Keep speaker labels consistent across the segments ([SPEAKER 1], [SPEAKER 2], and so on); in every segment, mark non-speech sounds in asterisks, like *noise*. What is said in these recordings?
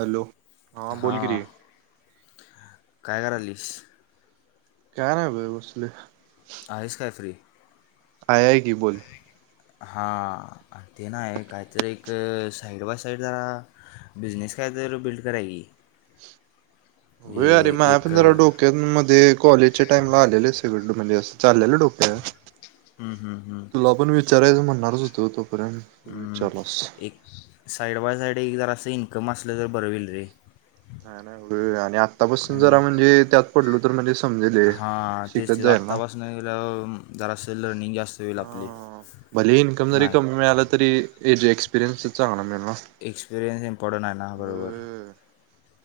[SPEAKER 1] Hello हां बोल कि रे
[SPEAKER 2] काय करायलस?
[SPEAKER 1] काय ना बग बसलोय.
[SPEAKER 2] आहेस काय फ्री?
[SPEAKER 1] आहे की बोल?
[SPEAKER 2] हा ते ना कायतरी एक साईड बाय साईड जरा, बिझनेस काय तर र बिल्ड करा कि.
[SPEAKER 1] हो अरे म पण जरा
[SPEAKER 2] हम्म,
[SPEAKER 1] डोक्यात मध्ये कॉलेजच्या टाइमला आलेले सगड म्हज अस, चाललेल डोक्यात.
[SPEAKER 2] हम्म हम्म हम्म
[SPEAKER 1] विचारयचा म्हणणारच होतो. तोपर्यंत तू
[SPEAKER 2] हम्म.
[SPEAKER 1] विचारलास
[SPEAKER 2] एक, साईड बाय साईड एक जर असं इन्कम असलं तर बरं होईल रे.
[SPEAKER 1] नाही नाही, *unintelligible* आत्तापासून जरा म्हणजे त्यात पडलो तर म्हणजे समजेल हे
[SPEAKER 2] हा तेच
[SPEAKER 1] शिकत
[SPEAKER 2] ते
[SPEAKER 1] जाईल ना
[SPEAKER 2] आत्तापासून जरा असलनिंग
[SPEAKER 1] ह. भले इन्कम जरी कमी मिळाला, तरी एक्सपिरियन्स चांगला मिळल.
[SPEAKER 2] एक्सपिरियन्स इम्पॉर्टंट आहे ना बरोबर.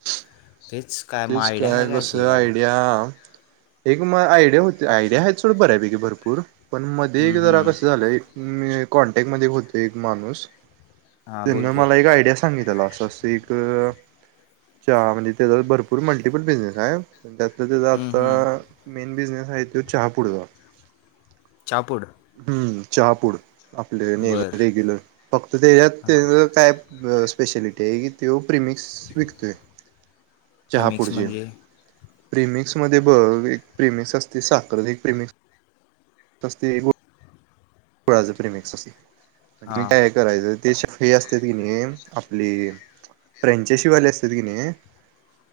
[SPEAKER 1] ह.
[SPEAKER 2] तेच काय मग
[SPEAKER 1] तेच
[SPEAKER 2] आयडिया
[SPEAKER 1] काय
[SPEAKER 2] आहे
[SPEAKER 1] कस
[SPEAKER 2] अशी काय
[SPEAKER 1] आयडिया एक मग आयडिया होते. आयडिया आहे थोडं बरं आहे पैकीे भरपूर पण मध्ये
[SPEAKER 2] हम्म,
[SPEAKER 1] एक जरा
[SPEAKER 2] हम्म.
[SPEAKER 1] कसं झालंय मी कॉन्टॅक्ट मध्ये होतो एक माणूस,
[SPEAKER 2] हां बोल
[SPEAKER 1] त्यांना
[SPEAKER 2] की
[SPEAKER 1] मला एक आयडिया सांगितलं. असं एक, च म्हणजे त्याचा भरपूर मल्टिपल बिझनेस आहे. त्यातला त्याचा
[SPEAKER 2] हम्म, हम्म.
[SPEAKER 1] आता मेन बिझनेस आहे त चहापुडचा.
[SPEAKER 2] चापूड?
[SPEAKER 1] हम्म चहापूड.
[SPEAKER 2] बर
[SPEAKER 1] आपल्याक रेग्युलर फक्त त्याच्यात त्यांज काय स्पेशलिटी आहे, की तो प्रिमिकस विकतोय.
[SPEAKER 2] प्रेमिक्स
[SPEAKER 1] चहापुडची
[SPEAKER 2] म्हणजे?
[SPEAKER 1] प्रिमिक्स मध्ये बघ, एक प्रिमिक्स असते साखर, एक प्रिमिक्स असते. कळाच प्रिमेक्स असते मी
[SPEAKER 2] हां
[SPEAKER 1] काय करायचं? ते हे असत कि नाही, आपली फ्रेंचे शिवाले असते कि नाही?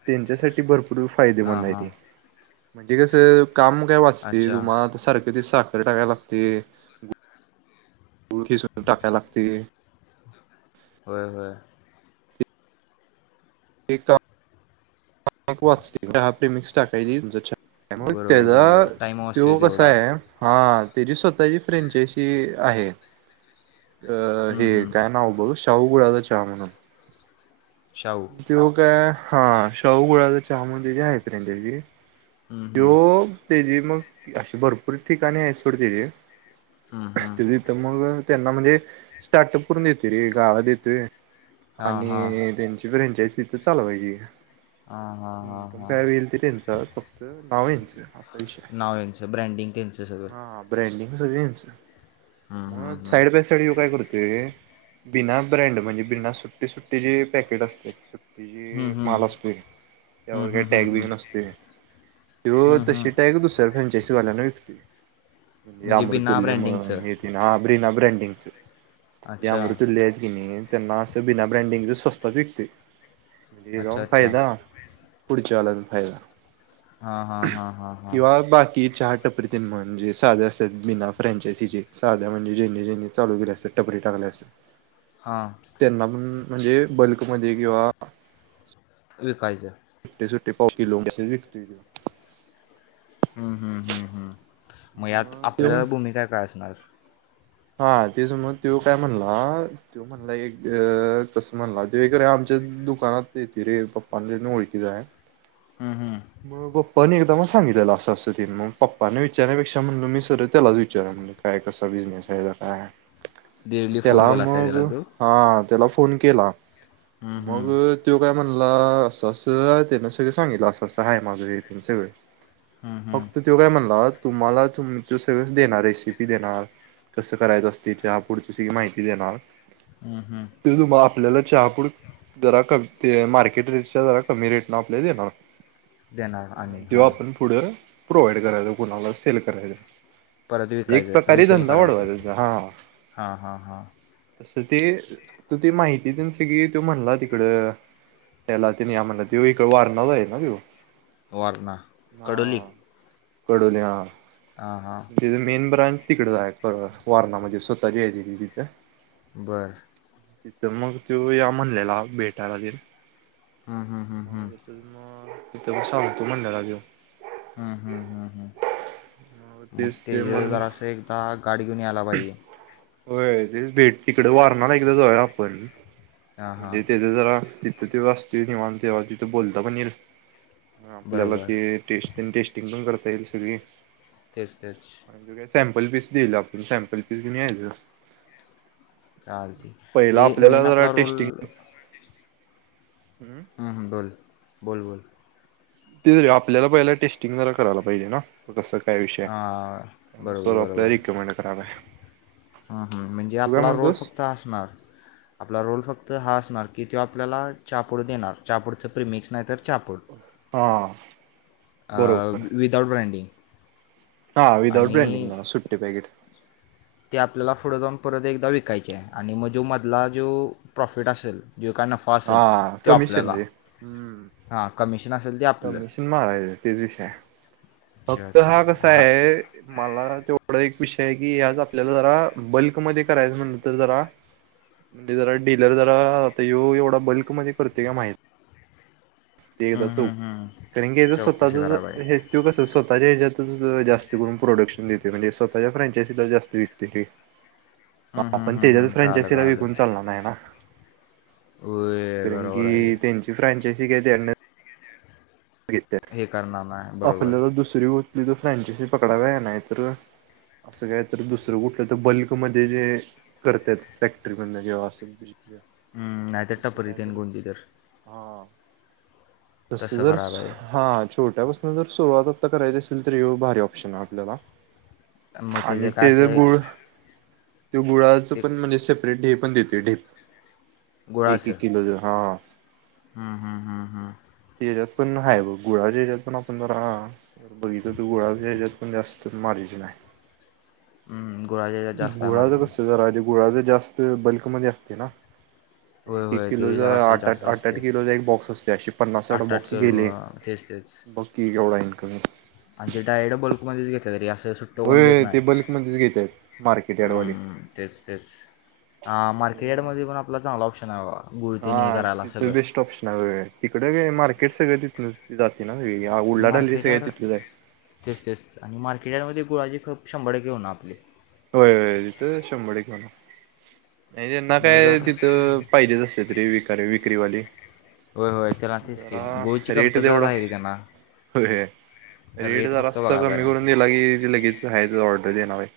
[SPEAKER 1] त्यांच्यासाठी भरपूर पूर फायदे
[SPEAKER 2] हां हां
[SPEAKER 1] तरी
[SPEAKER 2] अच्छा
[SPEAKER 1] टाकाय लागते. *inaudible* गुळ किसून टाका्या लागती.
[SPEAKER 2] होय होय.
[SPEAKER 1] एक वाचतेे हपे मिक्स टाकायची तुमचछ. मग
[SPEAKER 2] बरोबर
[SPEAKER 1] त्याचा
[SPEAKER 2] बरोबर टाईम वाचतो
[SPEAKER 1] तो कसा
[SPEAKER 2] तेवढा
[SPEAKER 1] आहे, हा तेची स्वत ता फ्रेच
[SPEAKER 2] हं, हं.
[SPEAKER 1] चव कडदा चचा मग. *inaudible*
[SPEAKER 2] शाहू
[SPEAKER 1] तो काय, हा शाहू गुळाचा चहा म्हणजे त्याची आहेते त्याची. *inaudible*
[SPEAKER 2] हं, हं.
[SPEAKER 1] तो तेजी मग अशी भरपूर ठिकाणी आहे त्याची.
[SPEAKER 2] हं, हं.
[SPEAKER 1] त तथं मग. त्यांना म्हणजे स्टार्टअप करून देते रे गाळा देतोय.
[SPEAKER 2] हां हां
[SPEAKER 1] आणि त्यांची फ्रँचाइज तिथ चालवायची.
[SPEAKER 2] हां हां
[SPEAKER 1] हम्म
[SPEAKER 2] हां
[SPEAKER 1] प
[SPEAKER 2] हां
[SPEAKER 1] काय वेल ते त्यांच फक्त नाव यांच असं. विषय आहे.
[SPEAKER 2] नाव यांचं ब्रँडिंग त्यांचं सगळं
[SPEAKER 1] हा ब्रॉन्ड सगच
[SPEAKER 2] हं, हं,
[SPEAKER 1] मग
[SPEAKER 2] हं.
[SPEAKER 1] साईड बाय साईड ये काय करतोय? बिना
[SPEAKER 2] हं,
[SPEAKER 1] तचीे
[SPEAKER 2] हं.
[SPEAKER 1] माल असततोय,
[SPEAKER 2] हं,
[SPEAKER 1] त्यावर काय
[SPEAKER 2] हं, हं,
[SPEAKER 1] टॅग बीग
[SPEAKER 2] हं.
[SPEAKER 1] नसतोय. यो
[SPEAKER 2] हं, हं.
[SPEAKER 1] तशा टाय का दुसर फ्रॅचायसीवाल्याना विकते. म्हणजे
[SPEAKER 2] बिना
[SPEAKER 1] अमृतुल्य म्ह
[SPEAKER 2] ब्रँडिंगचं
[SPEAKER 1] हे ति ना बिना ब्रँडिंगच. ज
[SPEAKER 2] अच्छा
[SPEAKER 1] अमृत अयेस की नाई, त्यांना असं बिना ब्रँडिंगच स्वस्त विकत. म्हणजे
[SPEAKER 2] अच्छा
[SPEAKER 1] काऊ
[SPEAKER 2] अच्छा
[SPEAKER 1] फायदा पुढच्यावालातून फायदा.
[SPEAKER 2] हा हा हा हा हा.
[SPEAKER 1] चाहा टपरीतील म्हणजे, साध्या असतात. बिना फ्रँचायसीचे साध म्हणजे जेणे जेणे चालू केले असतात टपरी त्यांना
[SPEAKER 2] हां
[SPEAKER 1] पण म्हणजे बल्कमध्ये किंवा
[SPEAKER 2] विकायचं.
[SPEAKER 1] सुट्टी पाव किलोअसं विकतोय तो.
[SPEAKER 2] हम्म हम्म हम्म हम्म मग यात आपलं भूमिका काय असणार?
[SPEAKER 1] हा ते समज तो काय म्हणला? तो म्हणला एक असं म्हणला त एक र आमच्या दुकाना रे पप्पांच्या ओळखी आहे
[SPEAKER 2] हम्म हम्म
[SPEAKER 1] म पण एकदा मग सांगितलेलं असं असं मग पप्पानने विचारण्यापेक्षा म्हणलं मी सरळ त्यालाच विचारा म्हणलं काय कसा बिझनेस? काय
[SPEAKER 2] डेली फोन
[SPEAKER 1] त्याला
[SPEAKER 2] केलास काय त्याला
[SPEAKER 1] मगं
[SPEAKER 2] तू
[SPEAKER 1] हा. त्याला फोन केला
[SPEAKER 2] हम्म हम्म
[SPEAKER 1] मगं त्यो कायं म्हणला असं असं त्याने सगळं सांगितलं असं असं आहे माझं हिथ सगळं
[SPEAKER 2] हम्म हम्म
[SPEAKER 1] फक्त तो काय म्हणला तुम्हाला तुमच सगळच देणार रेसिपी देणार. कसं करायचं असते त्या पुढची सगळी माहिती देणार.
[SPEAKER 2] हम्म हम्म
[SPEAKER 1] ते तु आपल्याला चहापूड जरा कमी ते मार्केट रेटच्या जरा कमी रेट न आपल्याला देणार.
[SPEAKER 2] देणार आणि
[SPEAKER 1] तेव
[SPEAKER 2] हां
[SPEAKER 1] आपण पुढे प्रोव्हाइड करायचो कुणाला सेल करायचं.
[SPEAKER 2] परत
[SPEAKER 1] एक
[SPEAKER 2] विकायचं
[SPEAKER 1] प्रकारे
[SPEAKER 2] रिसेल
[SPEAKER 1] धंदा
[SPEAKER 2] करायचं
[SPEAKER 1] वाढवायचा त्याचा. हा
[SPEAKER 2] हां हां हां.
[SPEAKER 1] तसं ते त ती माहिती तेन सगळी तो म्हणला तिकडं त्याला तेन या म्हणला ते इकडे वारणा चा आहे. तेव.
[SPEAKER 2] वरणा कडोली.
[SPEAKER 1] कडोली. हा.
[SPEAKER 2] हां हां
[SPEAKER 1] तिथे मेन ब्रांच तिकडे जाय वारणामध्येध्ये स्वतःची आहे ति तिथं
[SPEAKER 2] बरं!
[SPEAKER 1] तिथं मगं तो या म्हणलेला भेटायला ते
[SPEAKER 2] हम्म हम्म
[SPEAKER 1] म
[SPEAKER 2] हम्म
[SPEAKER 1] तसच मग तिथ मग सांगतो म्हणलेला तो
[SPEAKER 2] हम्म-हम्म-हम्म-हम्म.
[SPEAKER 1] मग
[SPEAKER 2] मगं
[SPEAKER 1] तेच ते
[SPEAKER 2] तेज
[SPEAKER 1] म्हण
[SPEAKER 2] जरा असं एकदा गाठ घेऊन यायला पाहिजे.
[SPEAKER 1] हो ते भेट तिकडे वारणार एकदा जावूया आपण
[SPEAKER 2] हां हां
[SPEAKER 1] म्हणजे तिथं जरा तिथं तेव असतील कव्हा तेव्हा तिथं बोलता पण येईल. ह आपल्याला
[SPEAKER 2] बरोबर
[SPEAKER 1] तेे टेस्टिंग पण करता येईल सगळी.
[SPEAKER 2] तेच तेच.
[SPEAKER 1] आणि जो काय सॅम्पल पीस दिईल आप सॅम्पल पीस घेऊन याचयं.
[SPEAKER 2] चालतयं हे मेन आपला रोल
[SPEAKER 1] टेस्टिंग
[SPEAKER 2] हमम! हम बोल -बोल- बोल.
[SPEAKER 1] तेे आपल्याला पहिलं टेस्टिंग जरा करायला पाहिजे ना कसं. काय विषय आहे
[SPEAKER 2] हा, बरोबर
[SPEAKER 1] त्यानुसार
[SPEAKER 2] बरोबर.
[SPEAKER 1] आपल्याला रिकमेंड करायला आहे
[SPEAKER 2] म्हणजे
[SPEAKER 1] तू काय
[SPEAKER 2] आपला रोल
[SPEAKER 1] म्हणतोस
[SPEAKER 2] फक्त असणार आपला रोल फक्त हा. की त आपल्याला चहापूड देणार चहापूडचं प्रिमिक्स नाही तर चहापूड
[SPEAKER 1] हां.
[SPEAKER 2] विदाआउट ब्रँडिंग
[SPEAKER 1] हा विदाउट
[SPEAKER 2] आणि
[SPEAKER 1] ब्रेंडिंग सुट्टी पॅकेट
[SPEAKER 2] ते आपल्याला पुढं जाऊन परत एकदा विकायचे आहे आणि मग जो मधला जो प्रॉफिट असेल जे काय नफा असेल
[SPEAKER 1] हा
[SPEAKER 2] तो
[SPEAKER 1] कमिशन
[SPEAKER 2] आपल्याला
[SPEAKER 1] रे हम्म
[SPEAKER 2] हां कमिशन असेल. ते आपलं
[SPEAKER 1] कमिशन मागायचं तेच विषय आहे.
[SPEAKER 2] अच्छा
[SPEAKER 1] फक्त
[SPEAKER 2] अच्छा
[SPEAKER 1] हा कसा
[SPEAKER 2] हां
[SPEAKER 1] आहे मला तेवढा एक विषय कि आज आपल्याला जरा बल्कमध्ये करायचं म्हणलं तर जरा म्हणजे जरा डीलर जरा आता व्हो एवढा बल्कमध्ये करतो का माहित ते एकदा
[SPEAKER 2] हं
[SPEAKER 1] चौक
[SPEAKER 2] हं हं
[SPEAKER 1] कारण की तर
[SPEAKER 2] चौकशी करा बाई
[SPEAKER 1] स्वतःच हे कसं स्वतःच्या हच्यात जास्त करून प्रोडक्शन देते म्हणजे स्वतःच्या फ्रॅचायजीला जास्त विकते ते
[SPEAKER 2] हं
[SPEAKER 1] ह
[SPEAKER 2] हं
[SPEAKER 1] पण
[SPEAKER 2] हं
[SPEAKER 1] त्याच्यात
[SPEAKER 2] हं कळालं
[SPEAKER 1] फ्रँचायसीला
[SPEAKER 2] कळालं
[SPEAKER 1] विकून चालणार नाही.
[SPEAKER 2] होय
[SPEAKER 1] कारण की
[SPEAKER 2] बरोबर आहे
[SPEAKER 1] त्यांची फ्रांचायसी काय त्या
[SPEAKER 2] हे करणार नाही बरोबर
[SPEAKER 1] आपल्याला दुसरी होत नाही तर फ्रँचासी पकडाव्या आहे नाही तर असं काय तर दुसरं कुठलं तर बल्कमध्ये जे करताय फॅक्टरी मधुन किंवा असं
[SPEAKER 2] हम्म नाही तर
[SPEAKER 1] तसं
[SPEAKER 2] टपरी
[SPEAKER 1] काय
[SPEAKER 2] तेन
[SPEAKER 1] तर
[SPEAKER 2] कोणती तरं
[SPEAKER 1] हा तसं जर
[SPEAKER 2] करायला पाहिजे
[SPEAKER 1] हा छोट आहे बस जर सुरुवात आता करायची असेल तर भारी ऑप्शन आहे आपल्याला
[SPEAKER 2] मग
[SPEAKER 1] आणि
[SPEAKER 2] त्याचं काय
[SPEAKER 1] ते
[SPEAKER 2] असं
[SPEAKER 1] ज
[SPEAKER 2] आहे
[SPEAKER 1] गुळ त गुळाचं
[SPEAKER 2] ते
[SPEAKER 1] पण म्हणजे सेपरेट ढ पण देते ढेप एक
[SPEAKER 2] गुळाचं
[SPEAKER 1] एक किलोच हा
[SPEAKER 2] हम्म हम्म हम्म हम्म.
[SPEAKER 1] त्याच्यात पण हाय बघ गुळाच्या ह्याच्यात पण आपण जर बघितलं तर गुळाच्या ह्याच्यात पण जास्त मार्जिन आहे.
[SPEAKER 2] हम्म. गुळाच्या ह्याच्यात जास्त आहे
[SPEAKER 1] गुळाचं
[SPEAKER 2] मार्जिन
[SPEAKER 1] कसं जरा गुळाच जास्त बल्कमध्येध्ये असते ना?
[SPEAKER 2] होय
[SPEAKER 1] एक एक
[SPEAKER 2] होय
[SPEAKER 1] किलो
[SPEAKER 2] ते
[SPEAKER 1] ज
[SPEAKER 2] जरासं
[SPEAKER 1] आठ
[SPEAKER 2] जास्त
[SPEAKER 1] आठ आठ
[SPEAKER 2] असते
[SPEAKER 1] किलो एक बॉक्स असते असे पन्नास साठ
[SPEAKER 2] आठ आठ
[SPEAKER 1] बॉक्स गेले.
[SPEAKER 2] किलो तेच तेच
[SPEAKER 1] बाकी केवढा इनकम
[SPEAKER 2] आणि ते टायर्ड बल्कमध्येच घेत तरी असं त सुट्टो करून घेत
[SPEAKER 1] होय
[SPEAKER 2] नाही
[SPEAKER 1] ते बल्कमध्येच घेतायत मार्केट यार्डवाले.
[SPEAKER 2] हम्म तेच तेच हा
[SPEAKER 1] असं जरा
[SPEAKER 2] मार्केटमध्ये पण आपला चांगला ऑप्शन आहे बा गुळतेनी हे करायला सगळं
[SPEAKER 1] स मार्केट सगळे तिथं जाते ना सगळी
[SPEAKER 2] आणि
[SPEAKER 1] उल्हाडहल्ली
[SPEAKER 2] मार्केट
[SPEAKER 1] सगळं
[SPEAKER 2] याड
[SPEAKER 1] तिथलंच आहे
[SPEAKER 2] तेच तेच आणि मार्केट याडमध्ये गुळाजी खप शंभर टक्के होणार आपली
[SPEAKER 1] होय होय तिथं शंभर टक्के होणार. नाही त्यांना
[SPEAKER 2] मग
[SPEAKER 1] काय
[SPEAKER 2] जरा
[SPEAKER 1] तिथं
[SPEAKER 2] असं-
[SPEAKER 1] पाहिजेच असते तरी विक विक्रीवाले.
[SPEAKER 2] होय होय त्याला तेच की
[SPEAKER 1] जरा
[SPEAKER 2] गोळची
[SPEAKER 1] रेट
[SPEAKER 2] कमतरता
[SPEAKER 1] तेवढा
[SPEAKER 2] आहे रे त्यांना
[SPEAKER 1] रेट
[SPEAKER 2] रेट
[SPEAKER 1] जरा
[SPEAKER 2] फक्त
[SPEAKER 1] अस
[SPEAKER 2] बघा बाय
[SPEAKER 1] कमी करून दिला की लगेच हायच ऑर्डर देणार आहे.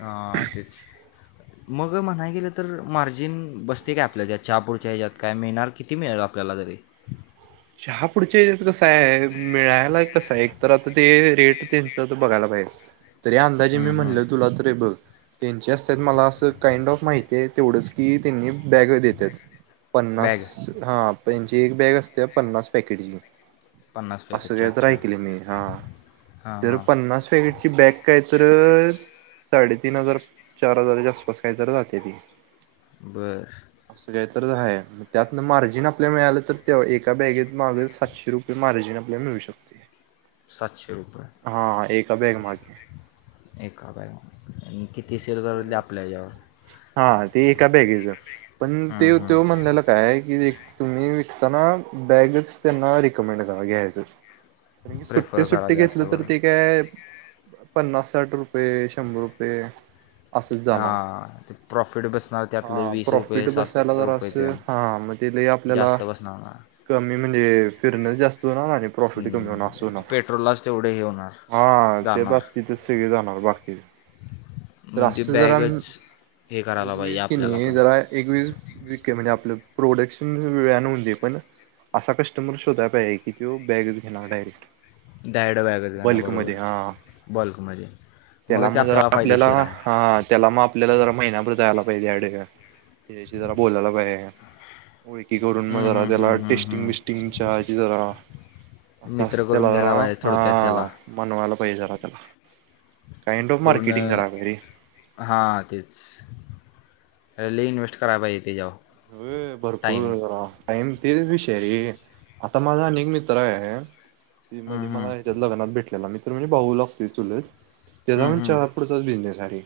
[SPEAKER 2] हा तेच मग म्हणाय गेलं तर मार्जिन बसते काय आपल्या यात चहापुढच्या ह्याच्यात काय मिळणार किती मिळेल आपल्याला जरी बे *unintelligible*
[SPEAKER 1] चहा पुढचे कसं आहे मिळायला कसं आहे एक तर आता ते रेट त्यां बघायला पाहिजे तरी अंदाजे मी
[SPEAKER 2] हं, हं.
[SPEAKER 1] म्हणलं तुला त बघ त्यांचे असतात मला असं काइंड ऑफ माहिती आहे तेवढंच की त्यांनी बॅग देतात. पन्नास
[SPEAKER 2] बॅग
[SPEAKER 1] हा त्यांची एक बॅग असते पन्नास पॅकेटची
[SPEAKER 2] पन्नास
[SPEAKER 1] असं
[SPEAKER 2] पॅकेटची
[SPEAKER 1] काय तर
[SPEAKER 2] अच्छा
[SPEAKER 1] ऐकलं मी हा
[SPEAKER 2] हां
[SPEAKER 1] तर
[SPEAKER 2] हां
[SPEAKER 1] पन्नास पॅकगेटची बॅग काय तर साडेतीन हजार चार हजाराच्या आसपास काहीतरी जाते ती
[SPEAKER 2] बरं
[SPEAKER 1] त्या मार्जिन आपल्या मिळालं तर ए बॅगेत मागे सातशे रुपये मार्जिन आपल्याला मिळू शकते.
[SPEAKER 2] सातशे रुपये.
[SPEAKER 1] त्या बॅग मागे
[SPEAKER 2] एका बाय आणि किती सेल करली आपल्याच्यावर
[SPEAKER 1] हा ते एका बॅगेच पण ते
[SPEAKER 2] हं, हं.
[SPEAKER 1] तो म्हणलेलं काय आहे की तुम्ही विकताना बॅगच त्यांना रिकमेंड करा घ्यायचं कारणी सुट्टी
[SPEAKER 2] प्रेफर करा
[SPEAKER 1] सुट्टी
[SPEAKER 2] जास्त
[SPEAKER 1] घेतलं तर
[SPEAKER 2] बरं
[SPEAKER 1] ते काय पन्नास साठ रुपये शंभर रुपये असंच जाणव
[SPEAKER 2] हां ते प्रॉफिट बसणार
[SPEAKER 1] हा
[SPEAKER 2] त्यातलं वीस रुपये
[SPEAKER 1] प्रॉफिट बसायला
[SPEAKER 2] सात
[SPEAKER 1] जरा
[SPEAKER 2] रुपये
[SPEAKER 1] असं
[SPEAKER 2] ते
[SPEAKER 1] हा म आपल्याला
[SPEAKER 2] जास्त बसणार ना
[SPEAKER 1] कमी म्हणजे फिरण जास्त ना नाही प्रॉफिट कमी
[SPEAKER 2] हम्म.
[SPEAKER 1] होणार ना
[SPEAKER 2] पेट्रोललाच तेवढे हे होणार
[SPEAKER 1] हा ते
[SPEAKER 2] जाणार
[SPEAKER 1] बाब तिथ सगळे जाणार बाकी
[SPEAKER 2] *inaudible*
[SPEAKER 1] तर अस जरा
[SPEAKER 2] बॅगच हे
[SPEAKER 1] एक
[SPEAKER 2] करायला पाहिजे
[SPEAKER 1] वस कि
[SPEAKER 2] आपल्याला
[SPEAKER 1] नाही
[SPEAKER 2] पण
[SPEAKER 1] जरा एकवीस व म्हणजे आपलं प्रोडक्शन वेळ न दे पण असा कस्टमर शोधा पाहिजे की तो बॅगच घेणार डायरेक्ट
[SPEAKER 2] डॅयडो बॅगच घाणार बरोबर
[SPEAKER 1] बल्कमध्ये हा
[SPEAKER 2] बॉल्कमध्ये
[SPEAKER 1] त्याला मग जर आपल्याला ह त्याला मग आपल्याला जरा महिना्याभर जायला पाहिजे या ठ त्या जरा बोलायला पाहिजे ओळखी करून मग
[SPEAKER 2] हम्म,
[SPEAKER 1] जरा
[SPEAKER 2] हम्म,
[SPEAKER 1] त्याला
[SPEAKER 2] हम्म, हम्म,
[SPEAKER 1] टेस्टिंग
[SPEAKER 2] हम्म.
[SPEAKER 1] बिस्टिंगच्याजी जरा अस असत
[SPEAKER 2] मित्र करून
[SPEAKER 1] तेलागरा
[SPEAKER 2] घ्यायला पाहिजे थोडक्यात
[SPEAKER 1] ह
[SPEAKER 2] त्याला
[SPEAKER 1] मण वाला झालय त्याला जरा काइंड ऑफ
[SPEAKER 2] पूर्ण
[SPEAKER 1] मार्केटिंग करालोय रे
[SPEAKER 2] हां तेच लई इन्व्हेस्ट कराय पाहिजे तेचावर
[SPEAKER 1] व्हय भरपूर आहे जरा टाइम तेच विषय आहे रे आता माझा अनेक मित्र आहे ते मध्ये मला ह्याच्यात लग्नात भेटलेला मित्र म्हणजे भाऊ लागतोय चुलत त्याचा पण चहा पुुडचाच बिझनेस आहे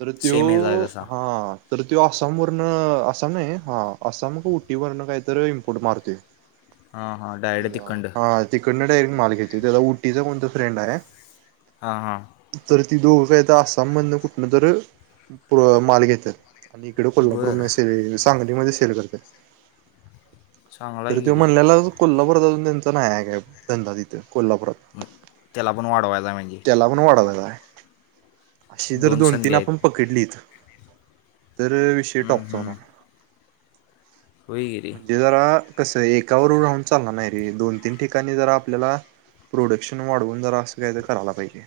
[SPEAKER 1] तर त्यो
[SPEAKER 2] सेम हे जाय तसा
[SPEAKER 1] हा तर त आसामवरन आसाम नाही हा आसाम का उटीवरन काहीतर इम्पोर्ट मारतोय
[SPEAKER 2] हां हां डायरेक्ट तिकंड
[SPEAKER 1] हा तिकडन डायरेक्ट माल घेतो त्याचा उटीचा कोणतर फ्रेंड आहे
[SPEAKER 2] हा हा
[SPEAKER 1] तर ती दोघं आसाम मधन कुठन तर माल घेतात आणि इकडे कोल्हापूर
[SPEAKER 2] बरं
[SPEAKER 1] मध्ये सांगलीमध्ये सेल करत्यात
[SPEAKER 2] चांगला
[SPEAKER 1] तर
[SPEAKER 2] आहे की
[SPEAKER 1] त्यो
[SPEAKER 2] रे
[SPEAKER 1] म्हणल्याला कोल्हापूरात अजून त्यांचा नाही का आहे धंदा तिथं कोल्हापुरात
[SPEAKER 2] त्याला पण वाढवायला म्हणजे
[SPEAKER 1] त्याला पण वाढवायचाय अशी जर दोन तीन
[SPEAKER 2] संधी आहेत
[SPEAKER 1] आपण पकडलीच तर विषय टॉप
[SPEAKER 2] होय की रे
[SPEAKER 1] म्हणजे जरा कसं एकावर राहून चालणार नाही रे दोन तीन ठिकाणी जरा आपल्याला प्रोडक्शन वाढवून जरा असं काय तर करायला पाहिजे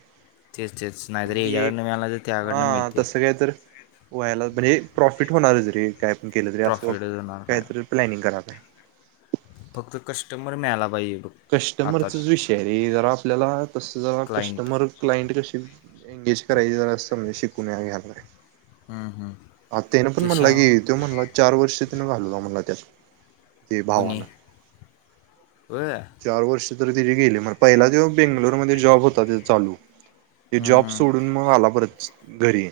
[SPEAKER 2] तेच तेच नाहीतर
[SPEAKER 1] कारण की
[SPEAKER 2] याच्याकडनं
[SPEAKER 1] एक
[SPEAKER 2] मिळाला तर त्याकडनं
[SPEAKER 1] हा
[SPEAKER 2] मिळते
[SPEAKER 1] तसं काय तर वयला म्हणजे प्रॉफिट होणारच रे कायपण केलं तरी असं
[SPEAKER 2] प्रॉफिट होणार काय
[SPEAKER 1] कायतरी प्लॅनिंग करा *unintelligible*
[SPEAKER 2] फक्त कस्टमर मिळायला पाहिजे बघ आता
[SPEAKER 1] कस्टमरचाच विषय रे जरा आपल्याला तस जरा
[SPEAKER 2] क्लायंट
[SPEAKER 1] कस्टमर क्लाइंट कशे एंगेज करायची जरा अस म्हणजे शिकून घ्यायला
[SPEAKER 2] हम्म, हम्म.
[SPEAKER 1] हा त्यान पण
[SPEAKER 2] ते
[SPEAKER 1] म्हणला
[SPEAKER 2] शाव
[SPEAKER 1] की तो म्हणला चार वर्ष त्यान घालवला म्हणला त्यात ते
[SPEAKER 2] कोणी
[SPEAKER 1] भावान
[SPEAKER 2] होय
[SPEAKER 1] चार वर्ष तरी त्याची गेली मग पहिला जेव्हा बेंगलुरूमध्ये जॉब होता तेचा चालू ते जॉब
[SPEAKER 2] हां
[SPEAKER 1] सोडून मग आला परत घरी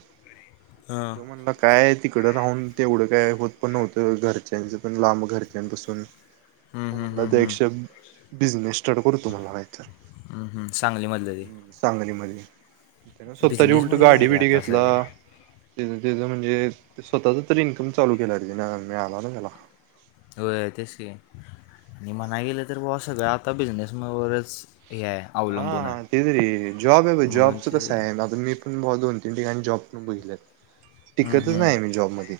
[SPEAKER 1] तो म्हणला काय तिकडं राहून तेवढं काय होत पण नव्हतं घरच्यांचं पण लांब घरच्यांपासून हो म्हणला तर एकश तुझ
[SPEAKER 2] सांगलीमधलं ते
[SPEAKER 1] *unintelligible* सांगलीमध्ये त्या स्वतःची उलट
[SPEAKER 2] बिझनेसमध्येच आहे
[SPEAKER 1] गाडी
[SPEAKER 2] रे
[SPEAKER 1] बिडी
[SPEAKER 2] आता
[SPEAKER 1] घेतला
[SPEAKER 2] सगळे
[SPEAKER 1] त्याच त्याच म्हणजे, स्वतःच तरी इन्कम चालू केला रे त्यानं, मिळाला ना त्याला.
[SPEAKER 2] होय तेच की, आणि म्हणाय गेलं तर भावा सगळं आता बिझनेस म वरच
[SPEAKER 1] हा तेच रे, जॉब आहे भाई
[SPEAKER 2] म्हणून
[SPEAKER 1] जॉबच
[SPEAKER 2] ते
[SPEAKER 1] कसंय आता मी पण पण भावा दोन तीन ठिकाणी जॉब पण बघितल्यात.
[SPEAKER 2] हम्म,
[SPEAKER 1] टिकतच
[SPEAKER 2] हम्म.
[SPEAKER 1] नाही मी जॉबमध्ये,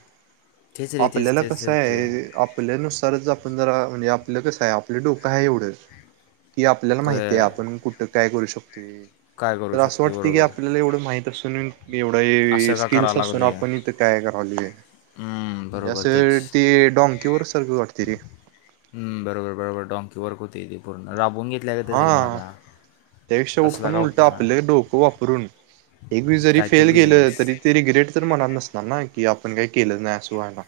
[SPEAKER 2] तेच रे तेच
[SPEAKER 1] आपल्याला
[SPEAKER 2] तेच होतोय
[SPEAKER 1] कसंय आपल्या नुस तरच आपण जरा, म्हणजे आपलं कसंय आपलं डोकं आहे एवढं, की आपल्याला माहिती
[SPEAKER 2] अ,
[SPEAKER 1] आ कुठं काय करू शकतोय?
[SPEAKER 2] काय करू
[SPEAKER 1] तर असं
[SPEAKER 2] शकतो
[SPEAKER 1] वाटते की
[SPEAKER 2] बरोबर
[SPEAKER 1] आपल्याला एवढं माहित असून न‌ एवढं ए
[SPEAKER 2] असं का करा
[SPEAKER 1] स्किल्स असून
[SPEAKER 2] लागली
[SPEAKER 1] आपण इथं काय करालोय?
[SPEAKER 2] हम्म,
[SPEAKER 1] म्हणजे
[SPEAKER 2] बरोबर तेच
[SPEAKER 1] असं ते डाॅंकी वर्क सारखंच वाटते रे.
[SPEAKER 2] हम्म, बरोबर बरोबर, डॉंकी वर्क होतंय ते पूर्ण, राबवून घेतल्या गतच रे
[SPEAKER 1] हा
[SPEAKER 2] मर्दा.
[SPEAKER 1] त्यापेक्षा आपण उलट आपलं डोकं वापरून एकवेळी जरी
[SPEAKER 2] काय तर
[SPEAKER 1] फेल गेलं
[SPEAKER 2] बिझनेस
[SPEAKER 1] तरी ते रिग्रेट तर मनात नस ना कि आपण काय केलंच नाही असं व्हायला.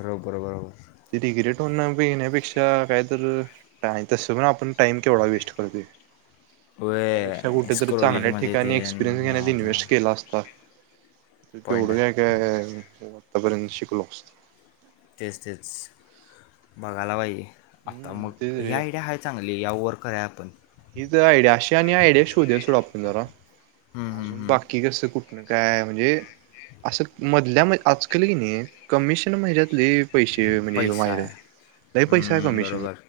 [SPEAKER 2] बरोबर बरोबर.
[SPEAKER 1] ती रिग्रेट होन बिण्यापेक्षा काय तर, काय तसं पण आपण टाइम केवढा वेस्ट करतोय.
[SPEAKER 2] व्हय,
[SPEAKER 1] त्यापेक्षा कुठेतरी चांगल्या
[SPEAKER 2] स्क्रोलिंगमध्ये
[SPEAKER 1] ठिकाणी
[SPEAKER 2] तेन
[SPEAKER 1] एक्सपिरियन्स
[SPEAKER 2] ह्याव त्याव.
[SPEAKER 1] तेवढं काय काय आतापर्यंत शिकलो असतो.
[SPEAKER 2] तेच तेच. बघायला भाई, आता
[SPEAKER 1] हम्म तेच
[SPEAKER 2] मग ही
[SPEAKER 1] रे
[SPEAKER 2] आयडिया हाय चांगली, या वर्क अँप
[SPEAKER 1] ही तर आयडिया अशी आणि आयडिया शोधुया सोड आपण जरा,
[SPEAKER 2] हम्म, हम्म,
[SPEAKER 1] अजून
[SPEAKER 2] हम्म.
[SPEAKER 1] बाकी कसं कुठ नं काय म्हणजे, असं मधल्या म आजकाल हाय की नाही कमिशन म्हणजे यात लय पैसे म्हणे
[SPEAKER 2] पैसा
[SPEAKER 1] माहिर हाय,
[SPEAKER 2] आहे
[SPEAKER 1] लय पैसा आहे
[SPEAKER 2] हम्म,
[SPEAKER 1] कमिशन म
[SPEAKER 2] बरोबर